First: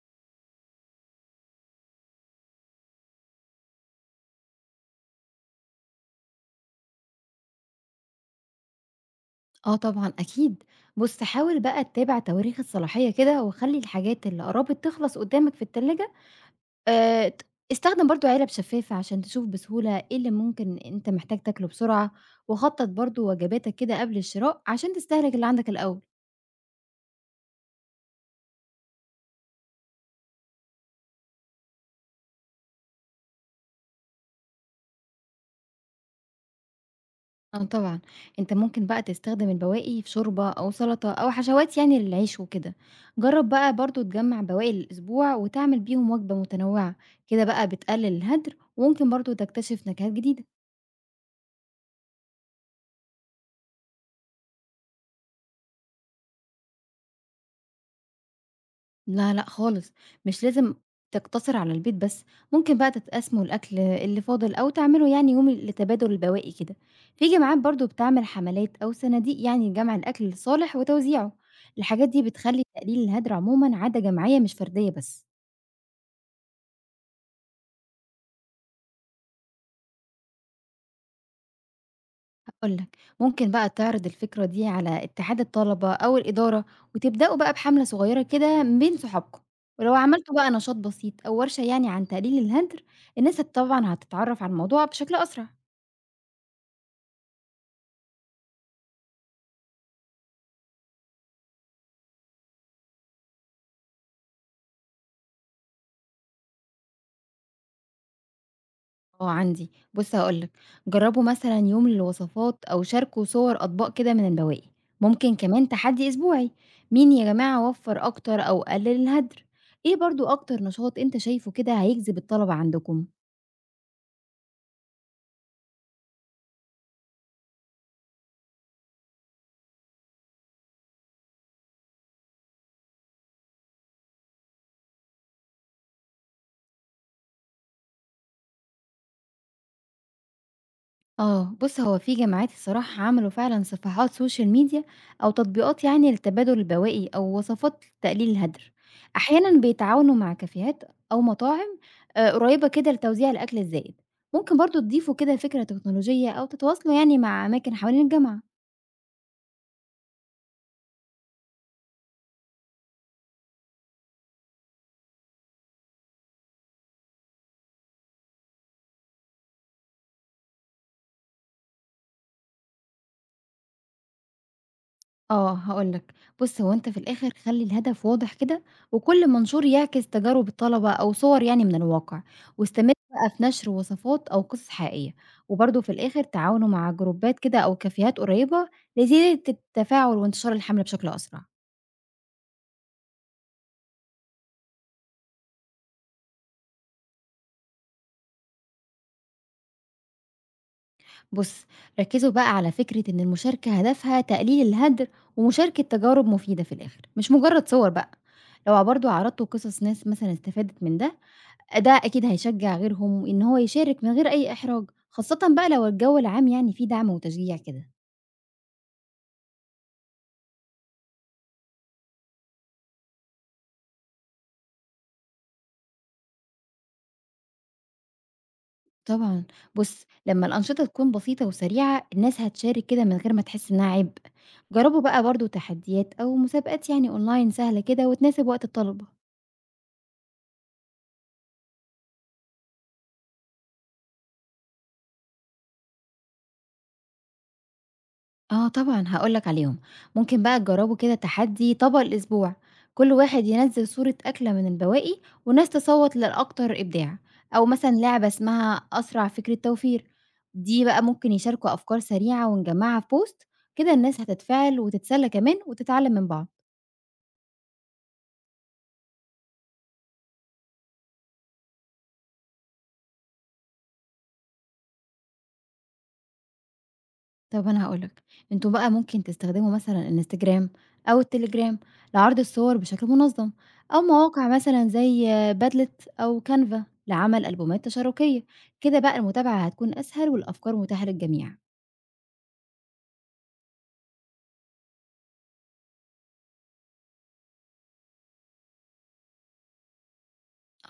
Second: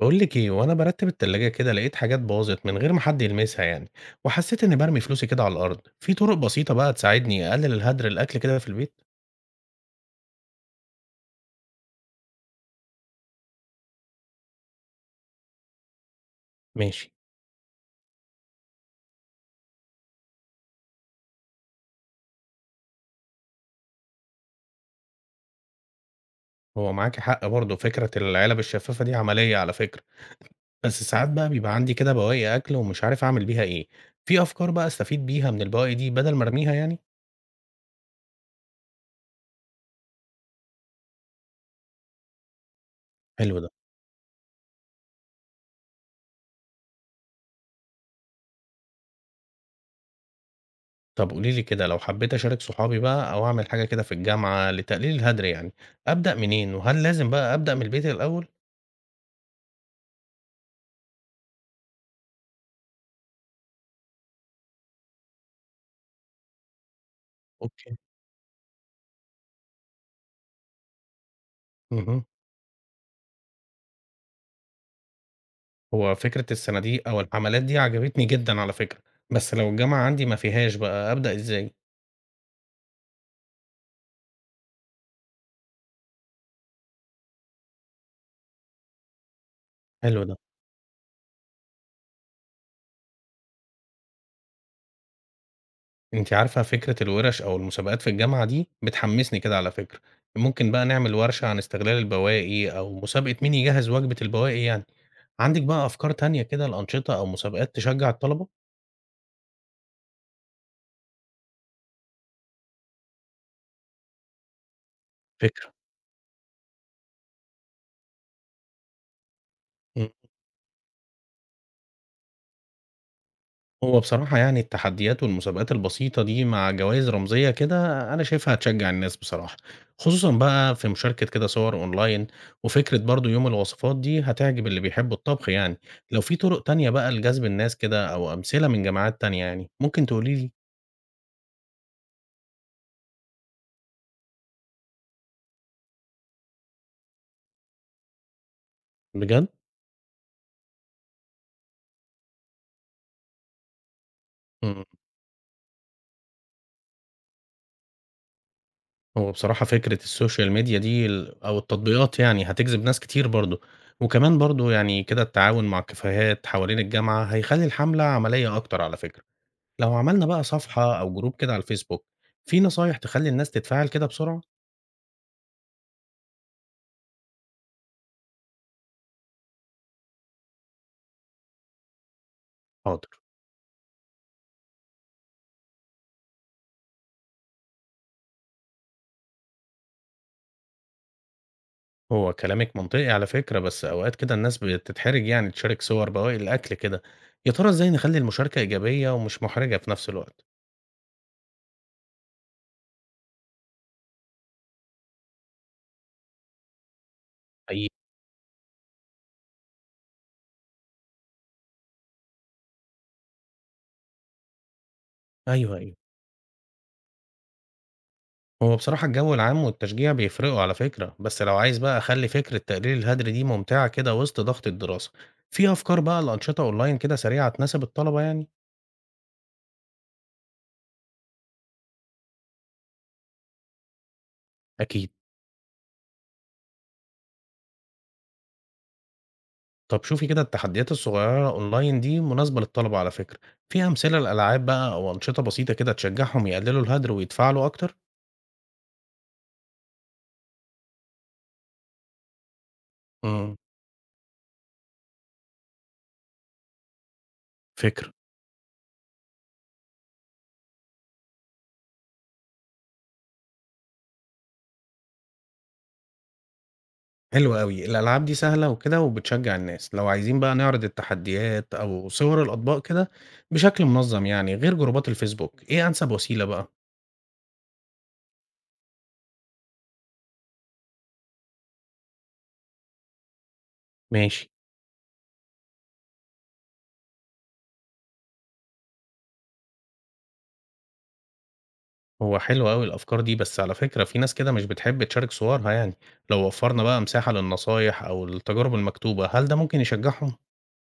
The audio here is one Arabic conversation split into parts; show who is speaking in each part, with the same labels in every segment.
Speaker 1: باقول لِك إيه، وأنا بارتّب التلاجة كده لقيت حاجات باظت من غير ما حد يلمسها يعني، وحسيت إني بارمي فلوسي كده على الأرض. في طرق بسيطة بقى تساعدني أقلل الهدر الأكل كده في البيت؟
Speaker 2: آه طبعًا أكيد، بُص حاول بقى تتابع تواريخ الصلاحية كده، وخلّي الحاجات اللي قربت تخلص قدامك في التلاجة.
Speaker 1: ماشي.
Speaker 2: ت استخدم برضه علب شفافة عشان تشوف بسهولة إيه اللي ممكن أنت محتاج تاكله بسرعة، وخطط برضه وجباتك كده قبل الشراء عشان تستهلك اللي عندك الأول.
Speaker 1: هو معاكِ حق برضه، فكرة العلب الشفافة دي عملية على فكرة، بس ساعات بقى بيبقى عندي كده بواقي أكل ومش عارف أعمل بيها إيه. في أفكار بقى أستفيد بيها من البواقي دي بدل ما أرميها يعني؟
Speaker 2: آه طبعًا، أنت ممكن بقى تستخدم البواقي في شوربة أو سلطة أو حشوات يعني للعيش وكده. جرب
Speaker 1: حلو ده.
Speaker 2: بقى برضه تجمّع بواقي الأسبوع وتعمل بيهم وجبة متنوعة، كده بقى بتقلل الهدر وممكن برضه تكتشف نكهات جديدة.
Speaker 1: طب قولي لي كده، لو حبيت أشارك صحابي بقى أو أعمل حاجة كده في الجامعة لتقليل الهدر يعني، أبدأ منين وهل لازم بقى أبدأ من البيت الأول؟
Speaker 2: لا، لأ خالص، مش لازم تقتصر على البيت بس، ممكن بقى تتقسموا الأكل اللي فاضل أو تعملوا يعني يوم لتبادل البواقي كده، في جمعيات برضه
Speaker 1: أوكي.
Speaker 2: بتعمل حملات أو صناديق يعني لجمع الأكل الصالح وتوزيعه، الحاجات دي
Speaker 1: اهم.
Speaker 2: بتخلي تقليل الهدر عمومًا عادة جماعية مش فردية بس،
Speaker 1: هو فكرة الصناديق أو الحملات دي عجبتني جدًا على فكرة، بس لو الجامعة عندي ما فيهاش بقى أبدأ إزاي؟
Speaker 2: هاقول لك ممكن بقى تعرض الفكرة دي على اتحاد الطلبة أو الإدارة وتبدأوا بقى بحملة صغيرة كده بين صحابكم، ولو
Speaker 1: حلو
Speaker 2: عملتوا
Speaker 1: ده.
Speaker 2: بقى نشاط بسيط أو ورشة يعني عن تقليل الهدر، الناس طبعًا هتتعرف على الموضوع بشكل أسرع.
Speaker 1: أنتِ عارفة، فكرة الورش أو المسابقات في الجامعة دي بتحمسني كده على فكرة، ممكن بقى نعمل ورشة عن استغلال البواقي أو مسابقة مين يجهز وجبة البواقي يعني. عندِك بقى أفكار تانية كده لأنشطة أو مسابقات تشجع الطلبة؟
Speaker 2: آه عندي، بُص هاقول لك، جرّبوا مثلًا يوم للوصفات أو شاركوا صور أطباق كده من البواقي، ممكن كمان
Speaker 1: فكرة.
Speaker 2: تحدي أسبوعي، مين يا جماعة وفّر أكتر أو قلّل الهدر، إيه
Speaker 1: إمم.
Speaker 2: برضه أكتر نشاط أنت شايفه كده هيجذب الطلبة عندكم؟
Speaker 1: هو بصراحة يعني التحديات والمسابقات البسيطة دي مع جوائز رمزية كده، أنا شايفها هتشجع الناس بصراحة، خصوصا بقى في مشاركة كده صور أونلاين. وفكرة برضو يوم الوصفات دي هتعجب اللي بيحبوا الطبخ يعني. لو في طرق تانية بقى لجذب الناس كده أو أمثلة من جامعات تانية يعني، ممكن تقوليلي؟
Speaker 2: آه، بُص هو في جامعات الصراحة عملوا فعلًا صفحات social media أو تطبيقات يعني لتبادل البواقي أو وصفات لتقليل الهدر،
Speaker 1: بجد؟
Speaker 2: أحيانًا بيتعاونوا مع كافيهات أو مطاعم قريبة كده لتوزيع الأكل الزائد، ممكن برضه
Speaker 1: مم.
Speaker 2: تضيفوا كده فكرة تكنولوجية أو تتواصلوا يعني مع أماكن حوالين الجامعة.
Speaker 1: هو بصراحة فكرة السوشيال ميديا دي أو التطبيقات يعني هتجذب ناس كتير برضو، وكمان برضو يعني كده التعاون مع كافيهات حوالين الجامعة هيخلي الحملة عملية أكتر على فكرة. لو عملنا بقى صفحة أو جروب كده على الفيسبوك، في نصايح تخلي الناس تتفاعل كده بسرعة؟
Speaker 2: آه، هاقول لك، بُص هو أنت في الآخر خلّي الهدف واضح كده، وكل منشور يعكس تجارب الطلبة أو صور يعني من الواقع، واستمر
Speaker 1: حاضر.
Speaker 2: بقى في نشر وصفات أو قصص حقيقية، وبرضه في الآخر تعاونوا مع جروبات كده أو كافيهات قريبة لزيادة التفاعل وانتشار الحملة بشكل أسرع.
Speaker 1: هو كلامك منطقي على فكرة، بس أوقات كده الناس بتتحرج يعني تشارك صور بواقي الأكل كده. يا ترى إزاي نخلي المشاركة إيجابية ومش محرجة في نفس الوقت؟
Speaker 2: بُص، ركّزوا بقى على فكرة إن المشاركة هدفها تقليل الهدر ومشاركة تجارب مفيدة في الآخر، مش مجرد صور
Speaker 1: حقيقي.
Speaker 2: بقى. لو برضه عرضتوا قصص ناس مثلًا استفادت من ده، ده أكيد هيشجّع غيرهم إن هو يشارك من غير أي إحراج، خاصةً بقى
Speaker 1: أيوه،
Speaker 2: لو
Speaker 1: أيوه.
Speaker 2: الجو العام يعني فيه دعم وتشجيع كده.
Speaker 1: هو بصراحة الجو العام والتشجيع بيفرقوا على فكرة، بس لو عايز بقى أخلي فكرة تقليل الهدر دي ممتعة كده وسط ضغط الدراسة، في أفكار بقى لأنشطة أونلاين كده سريعة تناسب الطلبة يعني؟
Speaker 2: طبعًا، بُص لمّا الأنشطة تكون بسيطة وسريعة، الناس هتشارك كده من غير ما تحس إنها عبء. جرّبوا
Speaker 1: أكيد.
Speaker 2: بقى برضه تحديات أو مسابقات يعني أونلاين سهلة كده وتناسب وقت الطلبة.
Speaker 1: طب شوفي كده، التحديات الصغيرة أونلاين دي مناسبة للطلبة على فكرة، في أمثلة لألعاب بقى أو أنشطة بسيطة كده تشجعهم يقللوا الهدر ويتفاعلوا أكتر؟
Speaker 2: آه طبعًا هاقول لك عليهم، ممكن بقى تجرّبوا كده تحدّي طبق الأسبوع، كل واحد
Speaker 1: امم
Speaker 2: ينزّل صورة أكلة من البواقي والناس تصوّت للأكتر إبداع، أو مثلًا
Speaker 1: فكرة.
Speaker 2: لعبة اسمها أسرع فكرة توفير، دي بقى ممكن يشاركوا أفكار سريعة ونجمّعها في post، كده الناس هتتفاعل وتتسلى كمان وتتعلّم من بعض.
Speaker 1: حلو قوي الألعاب دي، سهلة وكده وبتشجع الناس. لو عايزين بقى نعرض التحديات أو صور الأطباق كده بشكل منظم يعني غير جروبات الفيسبوك، إيه أنسب وسيلة بقى؟
Speaker 2: طب أنا هاقول لك، أنتم بقى ممكن تستخدموا مثلًا الإنستجرام أو التليجرام لعرض الصور بشكل منظم، أو
Speaker 1: ماشي.
Speaker 2: مواقع مثلًا زي Padlet أو Canva لعمل ألبومات تشاركية، كده بقى المتابعة هتكون أسهل والأفكار متاحة للجميع.
Speaker 1: هو حلو قوي الأفكار دي، بس على فكرة في ناس كده مش بتحب تشارك صورها يعني. لو وفرنا بقى مساحة للنصايح أو التجارب المكتوبة، هل ده ممكن يشجعهم؟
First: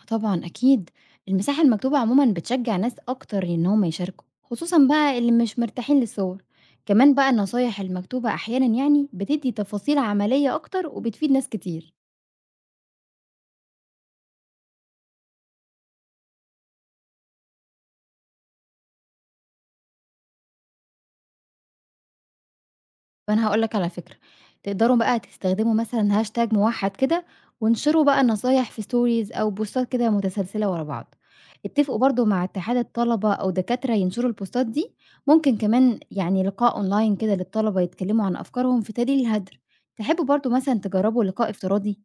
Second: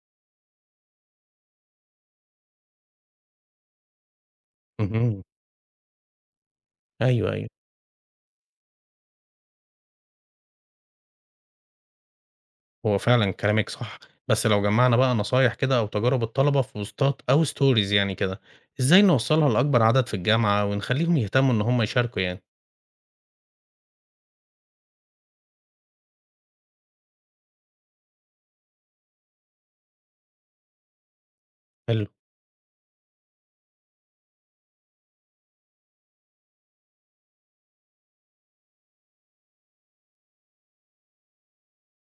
Speaker 2: آه طبعًا أكيد، المساحة المكتوبة عمومًا بتشجع ناس أكتر إن هم يشاركوا، خصوصًا بقى
Speaker 1: امم
Speaker 2: اللي مش مرتاحين للصور. كمان بقى
Speaker 1: أيوه، أيوه.
Speaker 2: النصايح المكتوبة أحيانًا يعني بتدي تفاصيل عملية أكتر وبتفيد ناس كتير.
Speaker 1: هو فعلًا كلامِك صح، بس لو جمّعنا بقى نصايح كده أو تجارب الطلبة في بوستات أو stories يعني كده، إزاي نوصّلها لأكبر عدد في الجامعة ونخلّيهم يهتموا إن هم يشاركوا يعني؟
Speaker 2: فأنا هاقول لك على فكرة، تقدروا بقى تستخدموا مثلًا hashtag موحّد كده، وانشروا بقى النصايح في stories أو بوستات كده متسلسلة ورا بعض. اتفقوا
Speaker 1: حلو.
Speaker 2: برضه مع اتحاد الطلبة أو دكاترة ينشروا البوستات دي، ممكن كمان يعني لقاء أونلاين كده للطلبة يتكلموا عن أفكارهم في دليل الهدر. تحبوا برضه مثلًا تجربوا لقاء افتراضي؟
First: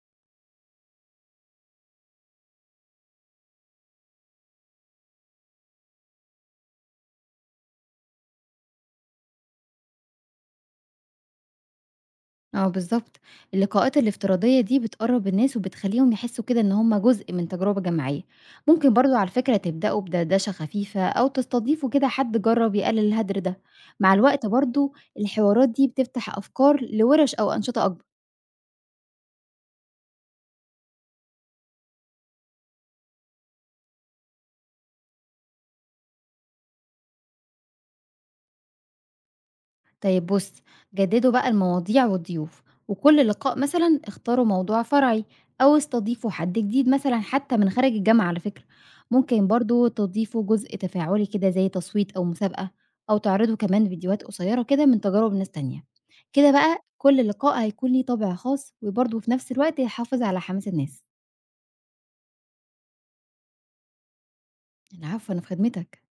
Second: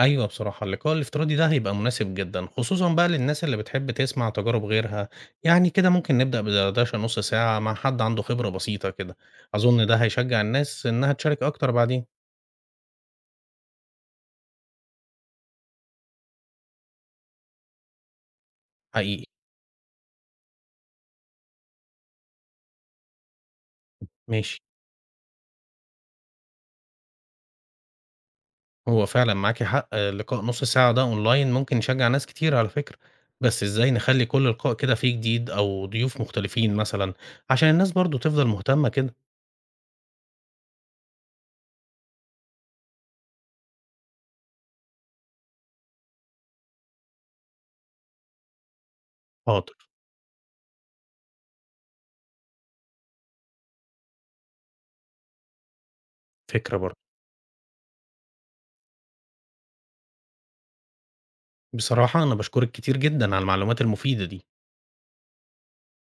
Speaker 1: أيوه بصراحة اللقاء الافتراضي ده هيبقى مناسب جدًا، خصوصًا بقى للناس اللي بتحب تسمع تجارب غيرها. يعني كده ممكن نبدأ بدردشة نُص ساعة مع حد عنده خبرة بسيطة كده، أظن ده هيشجّع الناس إنها تشارك أكتر بعدين.
Speaker 2: آه بالضبط، اللقاءات الافتراضية دي بتقرّب الناس وبتخلّيهم يحسّوا كده إن هم جزء من تجربة جماعية، ممكن برضه
Speaker 1: حقيقي.
Speaker 2: على فكرة تبدأوا بدردشة خفيفة أو تستضيفوا كده حد جرّب يقلل الهدر ده، مع الوقت
Speaker 1: ماشي.
Speaker 2: برضه الحوارات دي بتفتح أفكار لوِرش أو أنشطة أكبر.
Speaker 1: هو فعلًا معاكِ حق. آه، لقاء نُص ساعة ده أونلاين ممكن يشجّع ناس كتير على فكرة، بس إزاي نخلّي كل لقاء كده فيه جديد أو ضيوف مختلفين مثلًا، عشان الناس برضه تفضل مهتمة كده؟
Speaker 2: طيب بص، جددوا بقى المواضيع والضيوف، وكل لقاء مثلا اختاروا موضوع فرعي أو استضيفوا حد جديد مثلا حتى من خارج الجامعة على فكرة. ممكن
Speaker 1: حاضر.
Speaker 2: برضو تضيفوا جزء تفاعلي كده زي تصويت أو مسابقة أو تعرضوا كمان فيديوهات قصيرة كده من تجارب ناس تانية، كده
Speaker 1: فكرة
Speaker 2: بقى
Speaker 1: برضه.
Speaker 2: كل لقاء هيكون ليه طابع خاص وبرضه في نفس الوقت يحافظ على حماس الناس.
Speaker 1: بصراحة أنا باشكرِك كتير جدًا على المعلومات المفيدة دي.
Speaker 2: العفو، أنا في خدمتك.